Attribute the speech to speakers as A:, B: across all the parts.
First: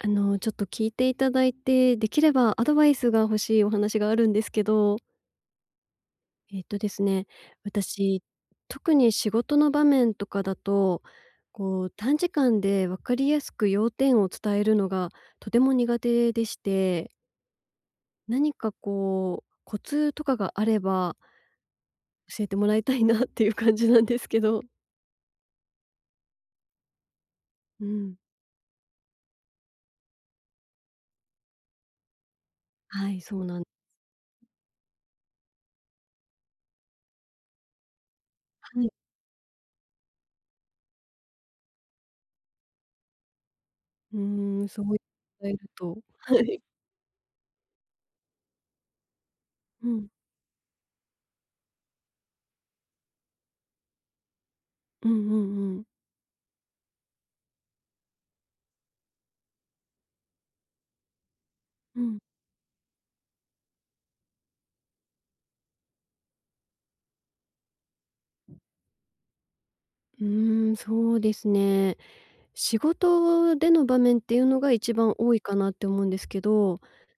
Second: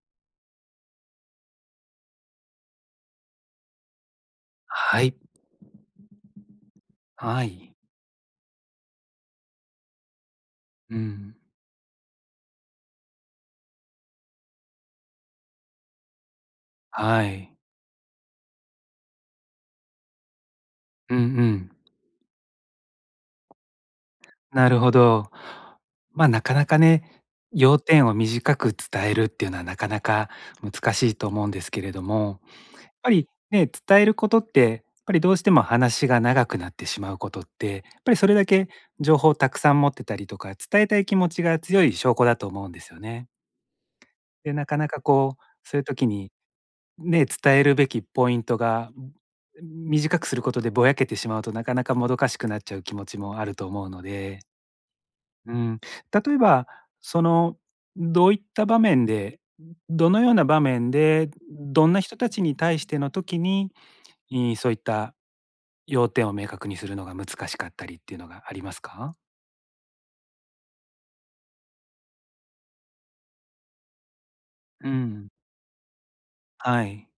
A: あの、ちょっと聞いていただいて、できればアドバイスが欲しいお話があるんですけど。
B: はい。
A: えっとですね、
B: はい。
A: 私、特に仕事の場面とかだ
B: う
A: と、
B: ん。
A: こう、短時間で分かりやすく要点を伝えるのがとても苦手でして。
B: はい。
A: 何かこう、コツとかがあれ
B: う
A: ば
B: んうん。
A: 教えてもらいたいなっていう感じなんですけど。
B: なるほど。ま、なかなかね、要
A: う
B: 点を
A: ん。
B: 短く伝えるっていうのはなかなか難しいと思うんですけれども、やっぱ
A: はい、
B: り
A: そうなんです。う。
B: ね、伝えることってやっぱりどうしても話が長くなってしまうことって、やっぱりそれだけ
A: はい。
B: 情報をたくさん持ってたりとか、伝えたい気持ちが強い証拠だと思うんですよね。
A: う
B: で、
A: ー
B: な
A: ん、
B: か
A: そう
B: なかこう、そういう
A: と、
B: 時に、
A: はい。
B: ね、伝えるべきポイントが
A: うん。
B: 短くすることでぼやけてしまうとなかなかもどかしくなっちゃう気持ちもあると思うので。
A: うんう
B: う
A: んう
B: ん、
A: ん。
B: 例えば、その、どういった場面で、どのような場面で、どん
A: う
B: な人
A: ん。
B: たちに対しての時に、いそういった要点を明確にするのが難しかったりっていうのがありますか？
A: うーん、そうですね。仕事での場面っていうのが
B: う
A: 一番
B: ん。
A: 多いかなって思うんですけど、
B: はい。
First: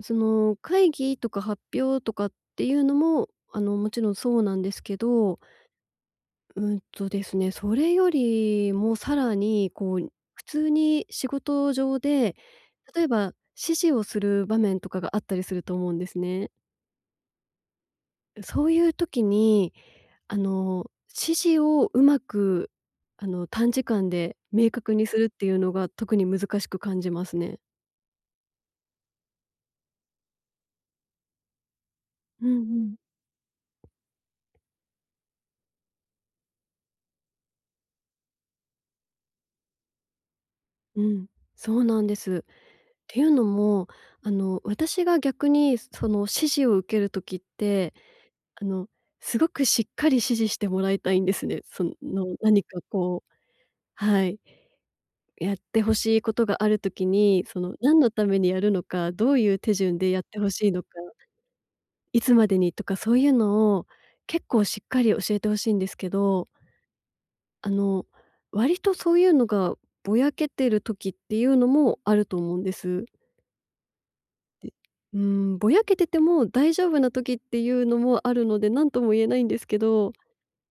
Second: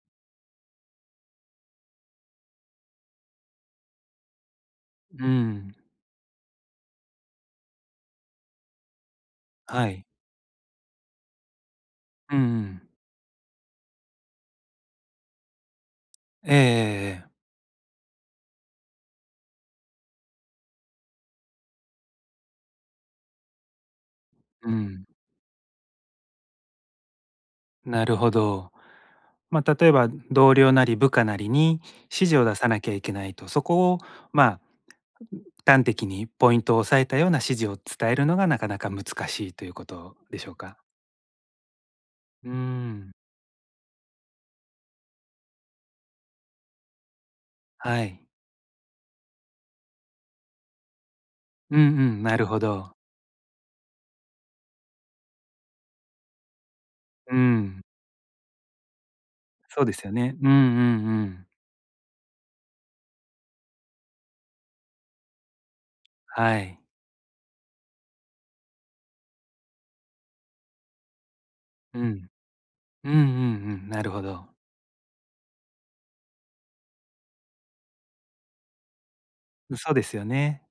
A: その、会議とか発表とかっていうのも、あの、もちろんそうなんですけ
B: う
A: ど
B: ん。
A: うんとですね、それよりもさらに、
B: は
A: こ
B: い。
A: う、普通に仕事上で
B: うんうん。
A: 例えば、指示をする場面とかがあったりすると思うんですね。
B: ええええええ。
A: う、そういう時にあの、指示をうまく、あの、短時間で明
B: う
A: 確に
B: ん。
A: するっていうのが特に難しく感じますね。
B: なるほど。ま、例えば同僚なり部下なりに指示を
A: うん
B: 出
A: う
B: さなきゃ
A: ん。
B: いけないと、そこを、ま、端的にポイントを押さえたような指示を伝えるのが、なかなか難しいということでしょうか？
A: うん、そうなんです。
B: うん。
A: ていうのもあの、私が逆にその指示を受ける時って
B: はい。
A: あの、すごくしっかり指示してもらいたいんですね、
B: うんう
A: その
B: ん、なるほ
A: 何か
B: ど。
A: こうはい。やってほしいことがある時
B: う
A: に、その
B: ん。
A: 何のためにやるのか、どういう手
B: そうで
A: 順
B: す
A: で
B: よ
A: やっ
B: ね。
A: て
B: う
A: 欲
B: んうん
A: しいのか
B: うん。
A: いつまでにとか、そういうのを結構しっかり教えて欲しいんですけど
B: はい。
A: あの、割とそういうのがぼやけてる時っていうのも
B: う
A: ある
B: ん。
A: と思うんです。
B: うんうんうん、なるほど。
A: で、うーん、ぼやけてても大丈夫な時っていうのもあるので、何とも言えないんです
B: う、
A: け
B: そうで
A: ど。
B: すよね。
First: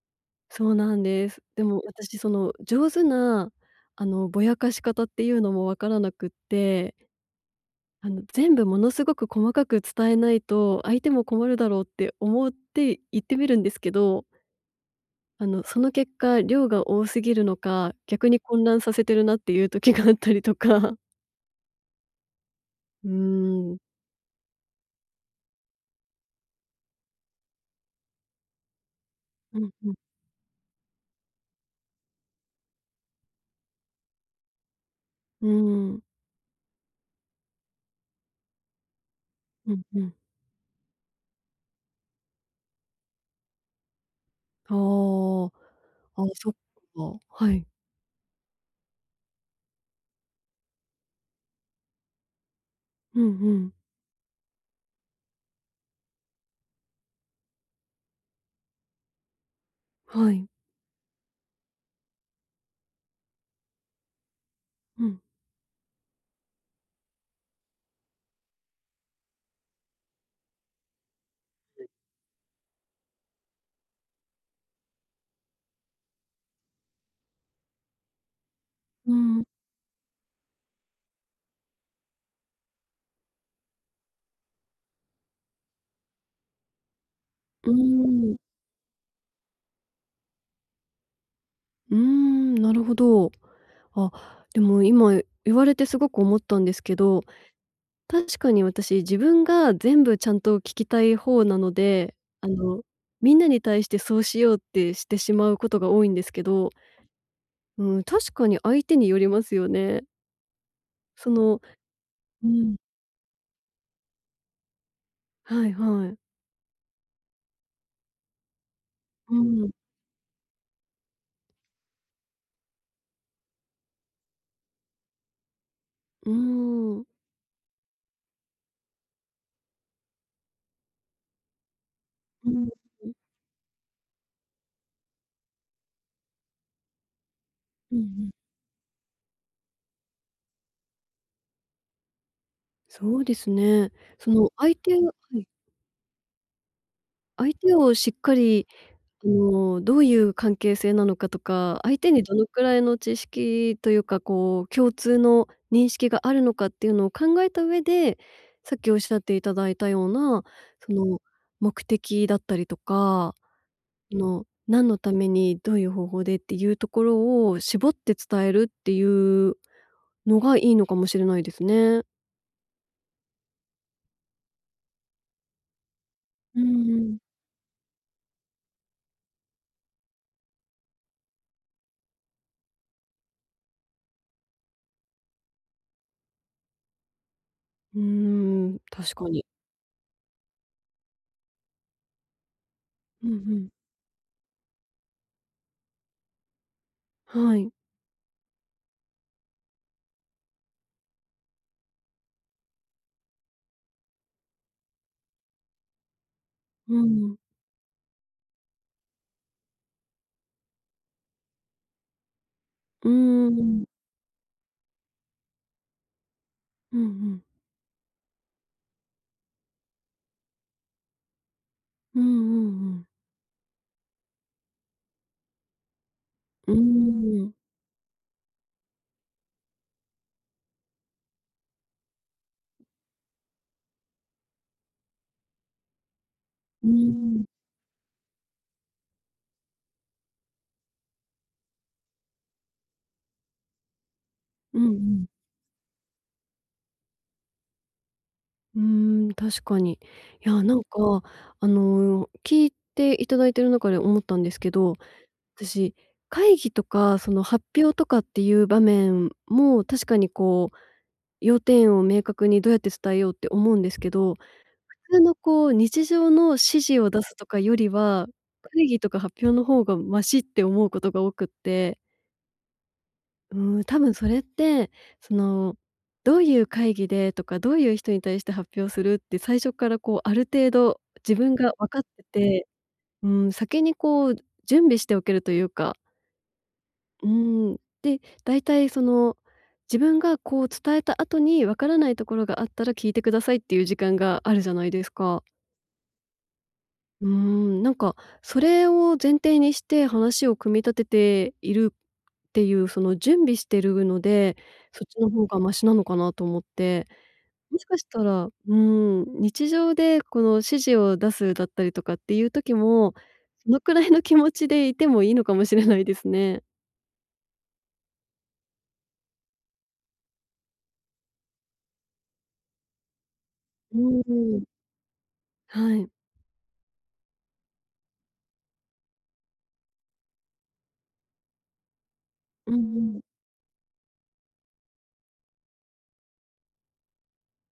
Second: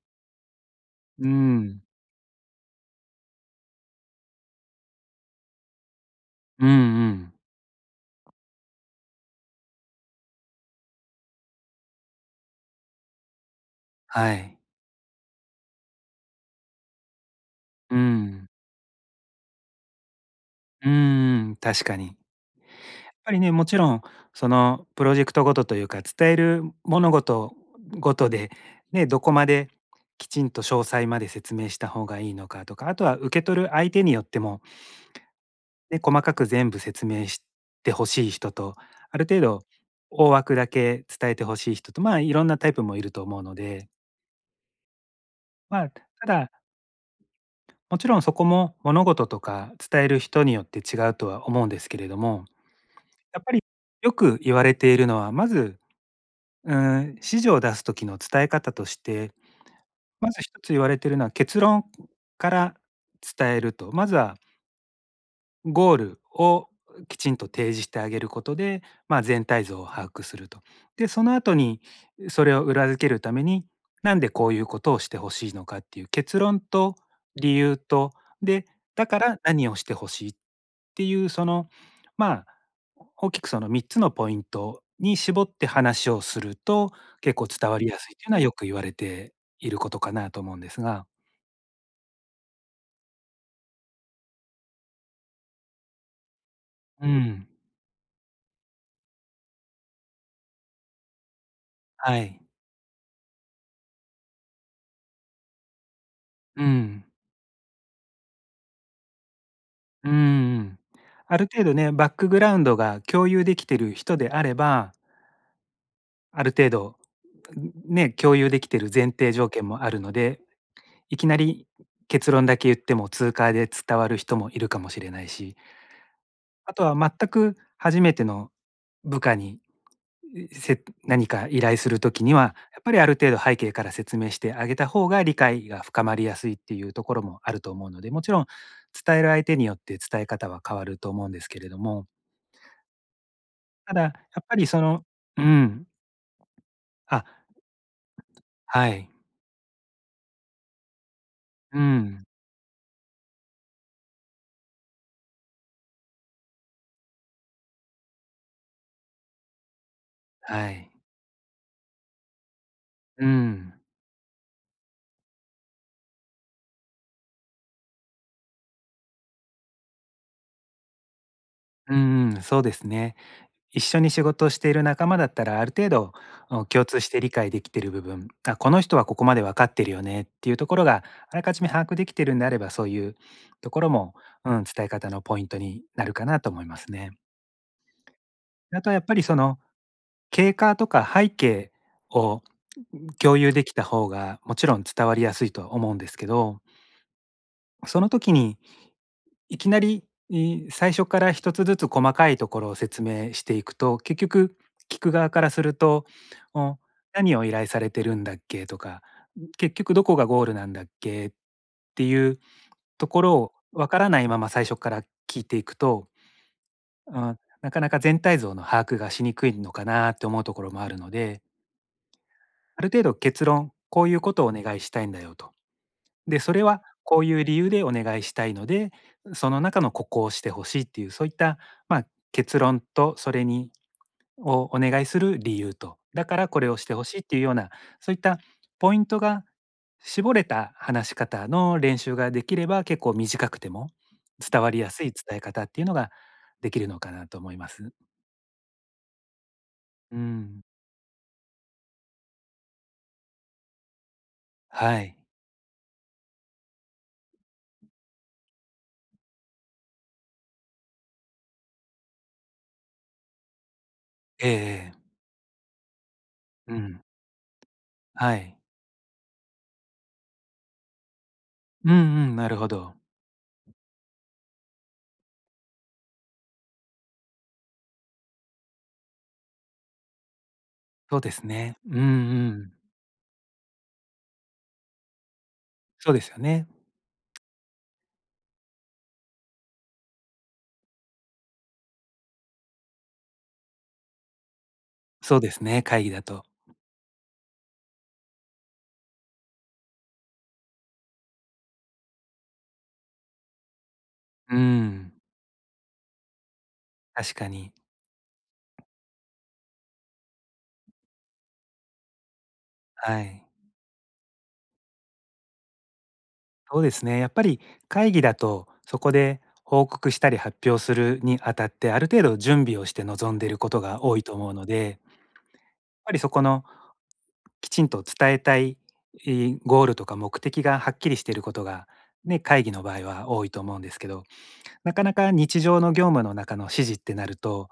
A: そうなん
B: う
A: で
B: ー
A: す。でも
B: ん。
A: 私その上手なあの、ぼやかし方っていうのもわからなくっ
B: うん
A: て。
B: うん。
A: あの全部ものすごく細かく伝えないと、相手も困るだろうって思って、言ってみるんですけど
B: はい。
A: あの、その結果、量が多すぎるのか、
B: う
A: 逆に
B: ん。
A: 混乱させてるなっていう時が あったりと
B: うん
A: か
B: うん、確かに。
A: う
B: やっぱりね、も
A: ー
B: ち
A: ん。
B: ろんそのプロジェクトごとというか、伝える物事ごとで、ね、どこま
A: う
B: で
A: ん、ふん。
B: きちんと詳細まで説明した方がいいのかとか、あとは受け取る相手によっても
A: う
B: ね、
A: ん。
B: 細かく全部説明して欲しい人と、ある程度
A: うんうん。
B: 大枠だけ伝えて欲しい人と、まあいろんなタイプもいると思うので
A: は
B: まあ、
A: あ、あ、
B: ただ
A: そっか。はい。
B: もちろんそこも物事とか伝える人によって違うとは思うんですけれども、
A: うん
B: やっ
A: う
B: ぱり
A: ん。
B: よく言われているのは、まず、うん、指示を出す時の伝え方としてま
A: は
B: ず
A: い。
B: 1つ言われているのは、結論から伝えると。まずは
A: うん。
B: ん、ゴールをきちんと提示してあげることで、まあ、全体像を把握すると。で、その後に、
A: うん。
B: それを裏付けるために、なんでこういうことをして欲しいのかっていう結論と理由と、で、だ
A: う
B: から
A: ん。
B: 何をして欲しいっていうその、まあ、大きくその3つのポイントに絞って話をすると結構
A: う
B: 伝
A: ー
B: わりやすいっていう
A: ん。
B: のはよく言われていることかなと思うんですが。
A: ん、なるほど。あ、でも今言われてすごく思ったんですけ
B: う
A: ど、
B: ん。
A: 確かに私自分が全部ちゃんと聞きたい方なので、
B: はい。
A: あの、みんなに対してそうしようってしてしまうことが多いんですけ
B: う
A: ど。
B: ん。
A: うん、確かに相手によりますよね。
B: うんうんうん。
A: そ
B: ある
A: の
B: 程度ね、バックグ
A: う
B: ラウンド
A: ん。
B: が共有できてる人であれば
A: はいはい。
B: ある程度、う、んん、ね、共有できてる前提
A: う
B: 条件
A: ん。
B: もあるので、いきなり結論だけ言ってもツーカーで伝わる人もいるかもしれないし。
A: う
B: あとは
A: ーん。
B: 全く初めての部下にせっ何か依頼するときに
A: う
B: は、
A: ん、ん。
B: やっぱりある程度背景から説明してあげた方が理解が深まりやすいっていうところもあると思う
A: うん
B: の
A: う
B: で、も
A: ん。
B: ちろん伝える相手によって伝え方は変わると思うんですけれども。
A: そうですね。
B: ただ、や
A: そ
B: っ
A: の
B: ぱり
A: 相
B: そ
A: 手
B: の
A: は
B: う
A: い。
B: ん。あ。
A: 相手をしっかり、
B: はい。
A: あの、どういう関係性なのかと
B: う
A: か、相手に
B: ん。
A: どのくらいの知識というかこう共通の認識があるのかっていうのを考えた上で、さっきおっしゃっていただいたような
B: はい。
A: その目的だったりと
B: う
A: か、
B: ん。
A: あの、何のためにどういう方法でっていうところを絞って伝えるっていうのがいいのかもしれないです
B: う
A: ね。
B: んうん、そうですね。一緒に仕事をしている仲間だったらある程度、
A: う
B: お、共
A: んう
B: 通して
A: ん。
B: 理解できてる部分、あ、この人はここまでわかってるよねっていうところがあらかじめ把握できているんであればそういうところも、うん、伝え方のポイントになるかなと思いますね。
A: うーん、
B: あとはやっぱ
A: 確
B: り
A: か
B: そ
A: に。
B: の、経過とか背景をううん、
A: うんう
B: 共有で
A: ん。
B: きた方がもちろん伝わりやすいとは思うんですけど
A: はい。
B: その時に、いきなり、い最初から1つずつ細かいところを説明していくと、結局聞く側からすると、お、
A: う
B: 「何
A: ん。
B: を依頼されてるんだっけ？」とか、ん、「結局どこがゴールなんだっけ？」っていうと
A: う
B: ころ
A: ー
B: を
A: ん。
B: わからないまま最初から聞いていくと、
A: うんう
B: あ、
A: ん。
B: なかなか全体像の把握がしにくいのかなって思うところもあるので、
A: うんう
B: ある
A: んう
B: 程
A: ん。
B: 度結論、「こういうことをお願いしたいんだよ」と。で、「それ
A: うー
B: はこういう
A: ん。
B: 理由でお願いしたいので、う、その中のここをして欲しい」っていうそういった、まあ、結論とそれにをお願いする理由と、だからこれをし
A: うー
B: て欲しいっていう
A: ん。
B: ようなそういったポイントが絞れた話し方の練習ができれば結構短くても伝わ
A: う
B: り
A: んう
B: やすい
A: ん。
B: 伝え方っていうのができるのかなと思います。
A: うーん、確かに。
B: う
A: いや、
B: ん。
A: なんか、あの、聞いていただいている中で思ったんですけど、
B: は
A: あ
B: い。
A: たし、会議とか、その、発表とかっていう場面も確かに、こう、要点を明確にどうやって伝えようって思うんですけど、
B: ええええ。
A: 普通の、こう、日常の指
B: う
A: 示
B: ん。
A: を出すとかよりは、
B: はい。
A: 会議とか発表の方がマシって思うことが多くっ
B: うん
A: て。
B: うん、なるほど。
A: うーん、多分それって、その、どういう会議でとか、どういう人に対して発表するって最初から、こう、ある程度
B: そうで
A: 自
B: す
A: 分が
B: ね。
A: 分
B: うん
A: かっ
B: う
A: てて、
B: ん。
A: うーん、先にこう準備しておけるというか
B: そうですよね。
A: うーん、で、だいたい、その、自分が、こう、伝えた後に分からないところがあったら、聞いてくださいっていう時間があるじゃないです
B: そう
A: か。
B: ですね、会議だと。
A: うーん。なんか、それを前提にして話を組み立てているっていう、その、準備してるの
B: う
A: で、そっ
B: ん。
A: ちの方がマシなのかなと思って、
B: 確かに。
A: もしかしたら、うーん、日常でこの指示を出すだったりとかっていう時も、
B: はい。
A: そのくらいの気持ちでいてもいいのかもしれないですね。
B: そうですね。やっぱり、会議だとそこで報告したり発表するにあたって、ある程度準備をして臨んでいること
A: う
B: が多
A: ん、
B: いと思う
A: うん。
B: のでやっ
A: はい。
B: ぱりそこのきちんと伝えたい、いゴールとか目的がはっきりしていることが、ね、会議
A: う
B: の場
A: ん
B: 合
A: うん。
B: は多いと思うんですけど、なかなか日常の業務の中の指示ってなると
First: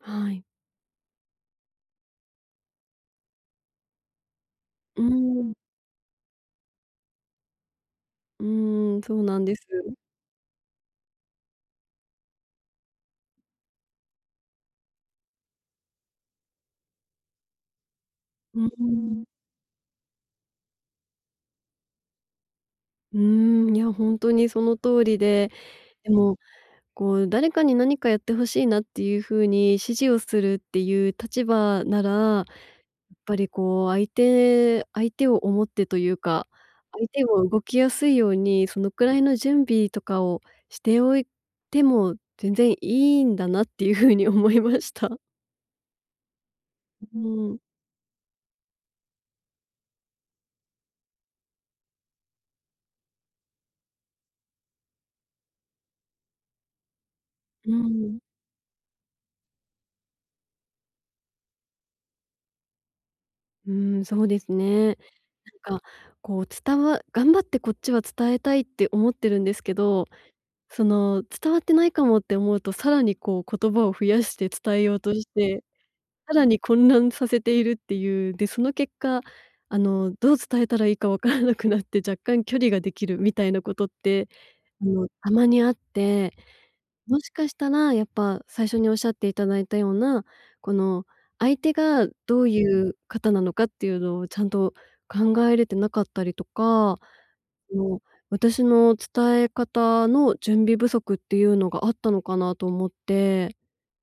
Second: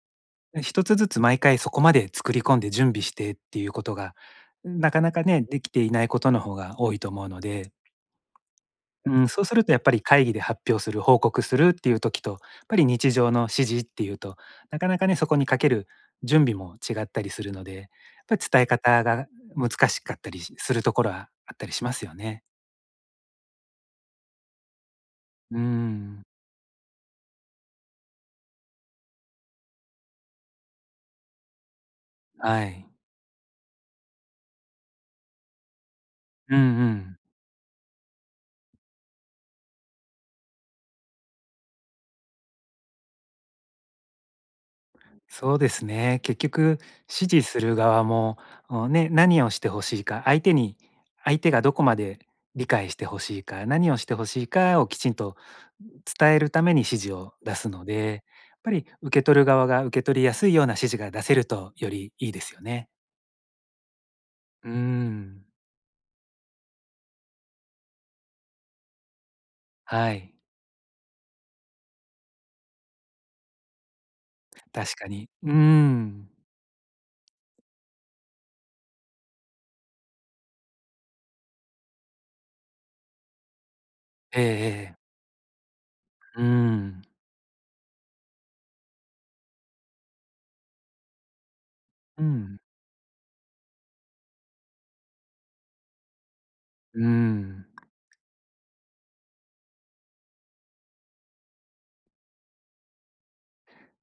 A: はい。
B: ん、1つずつ毎回そこまで作り込んで準備してっていう事が、なか
A: うー
B: なかね、
A: ん。
B: 出来ていない事の方が多いと思うので。
A: うーん、
B: う
A: そ
B: ー
A: う
B: ん、
A: な
B: そ
A: ん
B: う
A: で
B: す
A: す。
B: るとやっぱり会議で発表する、報告するっていう時と、やっぱり日常の指示っていうと、なかなかね、そこにかける準備も違ったりするので、っぱ
A: う
B: 伝
A: ん、
B: え
A: うー
B: 方
A: ん。
B: が難しかったりしするところはあったりしますよね。
A: うーん、いやほんとにその通りで、
B: うー
A: で
B: ん。
A: も、こう誰かに何かやって欲しいなっていう風に指示をするっていう立場なら、やっ
B: はい。
A: ぱりこう相手相手を思ってというか、
B: うんう
A: 相
B: ん。
A: 手も動きやすいように、そのくらいの準備とかをしておいても全然いいんだなっていう風に思いました。
B: そうですね。結局
A: うう
B: 指示
A: ん。
B: する側も、ん、ね、何をして欲しいか、相手に相手がどこまで理解して欲しいか、何をして欲しいかをきちんと伝えるために指示を出
A: う
B: す
A: ん
B: の
A: うんう
B: で、
A: ん。
B: やっぱり受け取る側が受け取りやすいような指示が出せるとよりいいですよね。
A: うーん、そうです
B: う
A: ね。
B: ん。
A: なんかこう伝わ頑張ってこっちは伝えたいって思ってるんですけど、
B: はい。
A: その伝わってないかもって思うと、さらにこう言葉を増やして伝え
B: 確
A: よう
B: か
A: とし
B: に。う
A: て、
B: ん。
A: さらに混乱させているっていう。で、その結果あの、どう伝えたらいいかわからなくなって若干距離ができるみたいなことって、
B: ええ
A: あ
B: ええ。
A: の、たまにあって。
B: うん。
A: もしかしたら、やっぱ最初におっしゃっていただいたような、この相手が
B: うんう
A: どう
B: ん。
A: いう方なのかっていうのを、ちゃんと考えれてなかったりとか、あ
B: うん。
A: の、私の伝え方の準備不足っていうのがあったのかなと思って。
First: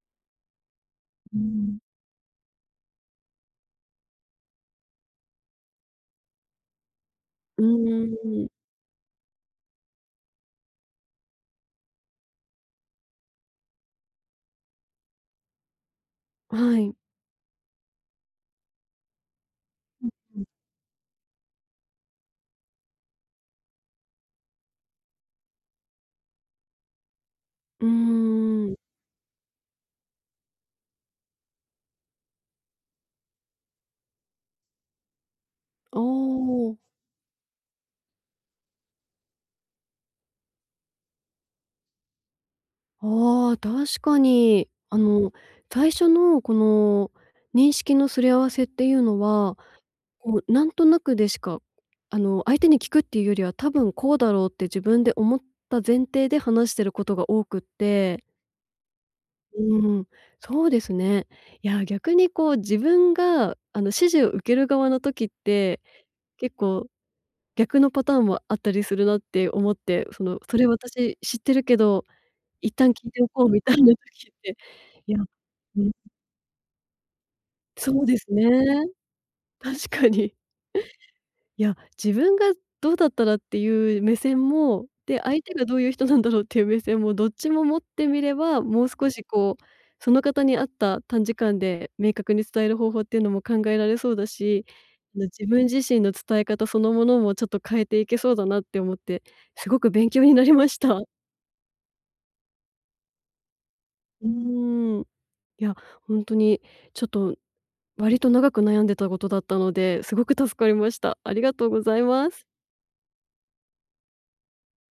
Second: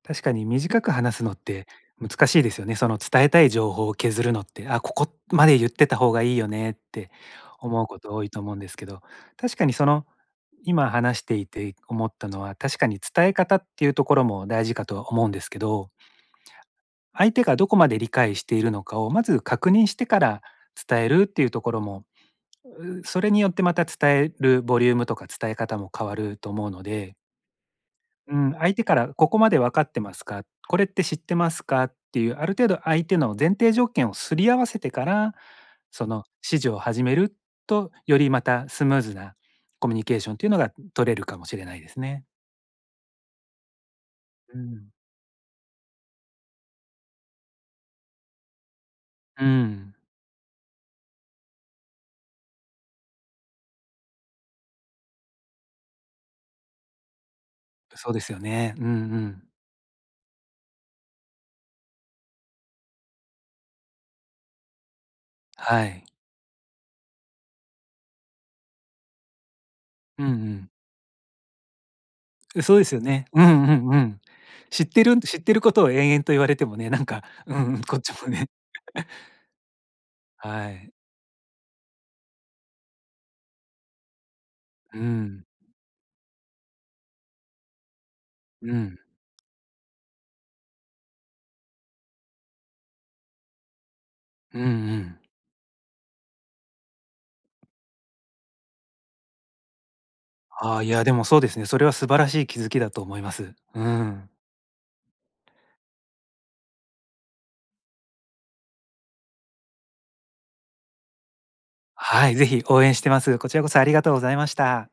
B: 確かに短く話すのっ
A: うんう
B: て
A: ん。
B: 難しいですよね。その伝えたい情報を削るのって、あ、ここまで言ってた方がいいよねって
A: う
B: 思
A: ん
B: うこ
A: うん
B: と多
A: う
B: い
A: ん
B: と
A: うん。
B: 思うんですけど。確かにその、今話していて思ったのは、確かに伝え方っていうところも大事かとは思うんですけど
A: はい。
B: 相手がどこまで理解しているのかを、まず確認し
A: う
B: て
A: ん、
B: か
A: う
B: ら
A: ん。
B: 伝えるっていうところも、うそれによってまた伝えるボリュームとか伝え方も変わると思うので。
A: うー
B: うん、相
A: ん。
B: 手から「ここまでわかってますか？これって知ってますか？」っていうある程度相手の前提条件を擦り合わせてから、
A: お
B: その、指示
A: お。
B: を始めると、よりまたスムーズなコミュニケーションというのが取れるかもしれないですね。
A: おあ、確か
B: う
A: に。
B: ん。
A: あの、最初の、この、認識の擦り合わせっていうの
B: う
A: は、
B: ん。
A: こう、なんとなくでしか、あの、相手に聞くっていうよりは「多分、こうだろう」って自分で思った前提で話してることが多くっ
B: うそうで
A: て。
B: すよね。うんうん。
A: うん、そうですね。いや、逆に、こう、自分が、あの、指示を受ける側の時って、
B: はい。
A: 結構逆のパターンもあったりするなって思って、
B: う
A: そ
B: んう
A: の、「それ
B: ん。
A: 私知ってるけど、
B: う
A: 一
B: そうで
A: 旦
B: すよ
A: 聞いて
B: ね。
A: お
B: う
A: こ
B: んう
A: う」みたい
B: ん
A: な
B: うん。
A: 時って、
B: 知って
A: い
B: る
A: や、
B: んと知ってることを
A: [unintelligible]
B: 延々と言われてもね、なんか、うん、こ
A: そ
B: っ
A: う
B: ち
A: で
B: も
A: すね。
B: ね。
A: 確かに。
B: はい。
A: いや、自分がどうだったらっていう目線も、
B: う
A: で、相
B: ん。
A: 手がどういう人なんだろうっていう目線もどっちも持ってみれば、
B: う
A: もう
B: ん。
A: 少し、こう、その方に合った短時間で明確に伝える方法っていうのも考えられそうだ
B: うん
A: し、
B: うん。
A: な自分自身の伝え方そのものもちょっと変えていけそうだなって思って、すごく勉強になりま
B: あ
A: し
B: あ、い
A: た。
B: や、でも、そうですね。それは素晴らしい気づきだと思います。う
A: う
B: ん。
A: ーん。いや、ほんとに、ちょっと、割と長く悩んでたことだったので、すごく助かりました。ありがとうございま
B: はい、
A: す。
B: ぜひ応援してます。こちらこそありがとうございました。